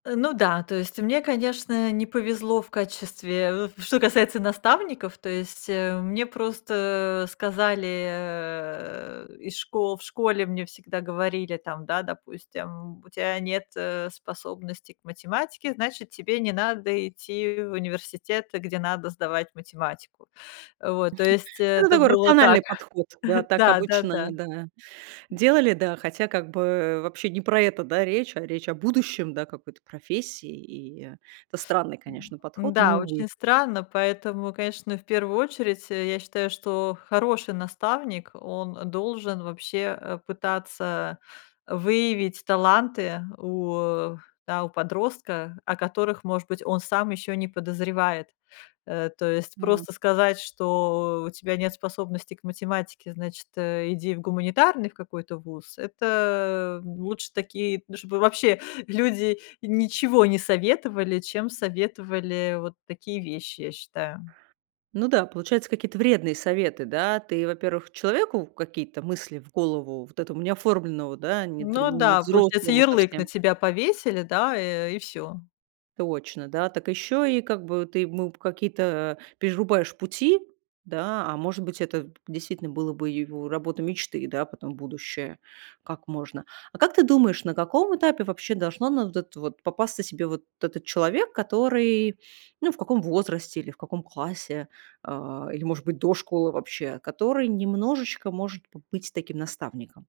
Э, ну да, то есть мне, конечно, не повезло в качестве, э, что касается наставников, то есть, э, мне просто, э, сказали, э, из шко В школе мне всегда говорили там, да, допустим: "У тебя нет, э, способности к математике, значит, тебе не надо идти в университет, где надо сдавать математику". Вот, то есть Ну, это это такой было так. рациональный подход, да, так Да, да, обычно, да. ну да, делали, да, хотя как бы вообще не про это, да, речь, а речь о будущем, да, какой-то профессии, и это странный, конечно, М, подход, но да, увы. очень странно, поэтому, конечно, в первую очередь, э, я считаю, что хороший наставник, он должен вообще, э, пытаться выявить таланты у да, у подростка, о которых, может быть, он сам еще не подозревает, э. То есть, А. просто сказать, что "у тебя нет способности к математике, значит, иди в гуманитарный в какой-то вуз"- это лучше такие, ну, чтобы вообще люди ничего не советовали, чем советовали вот такие вещи, я считаю. Ну да, получаются какие-то вредные советы, да. Ты, во-первых, человеку какие-то мысли в голову, вот этому не оформленного, да, не д Ну не да, получается взрослому ярлык совсем на тебя повесили, да, э, и всё. Точно, да. Так еще и как бы ты ему какие-то перерубаешь пути, да. А, может быть, это действительно было бы его работа мечты, да, потом будущая. Как можно? А как ты думаешь, на каком этапе вообще должно на вот это вот попасться себе вот этот человек, который ну, в каком возрасте или в каком классе, а, или, может быть, до школы вообще, который немножечко может побыть таким наставником?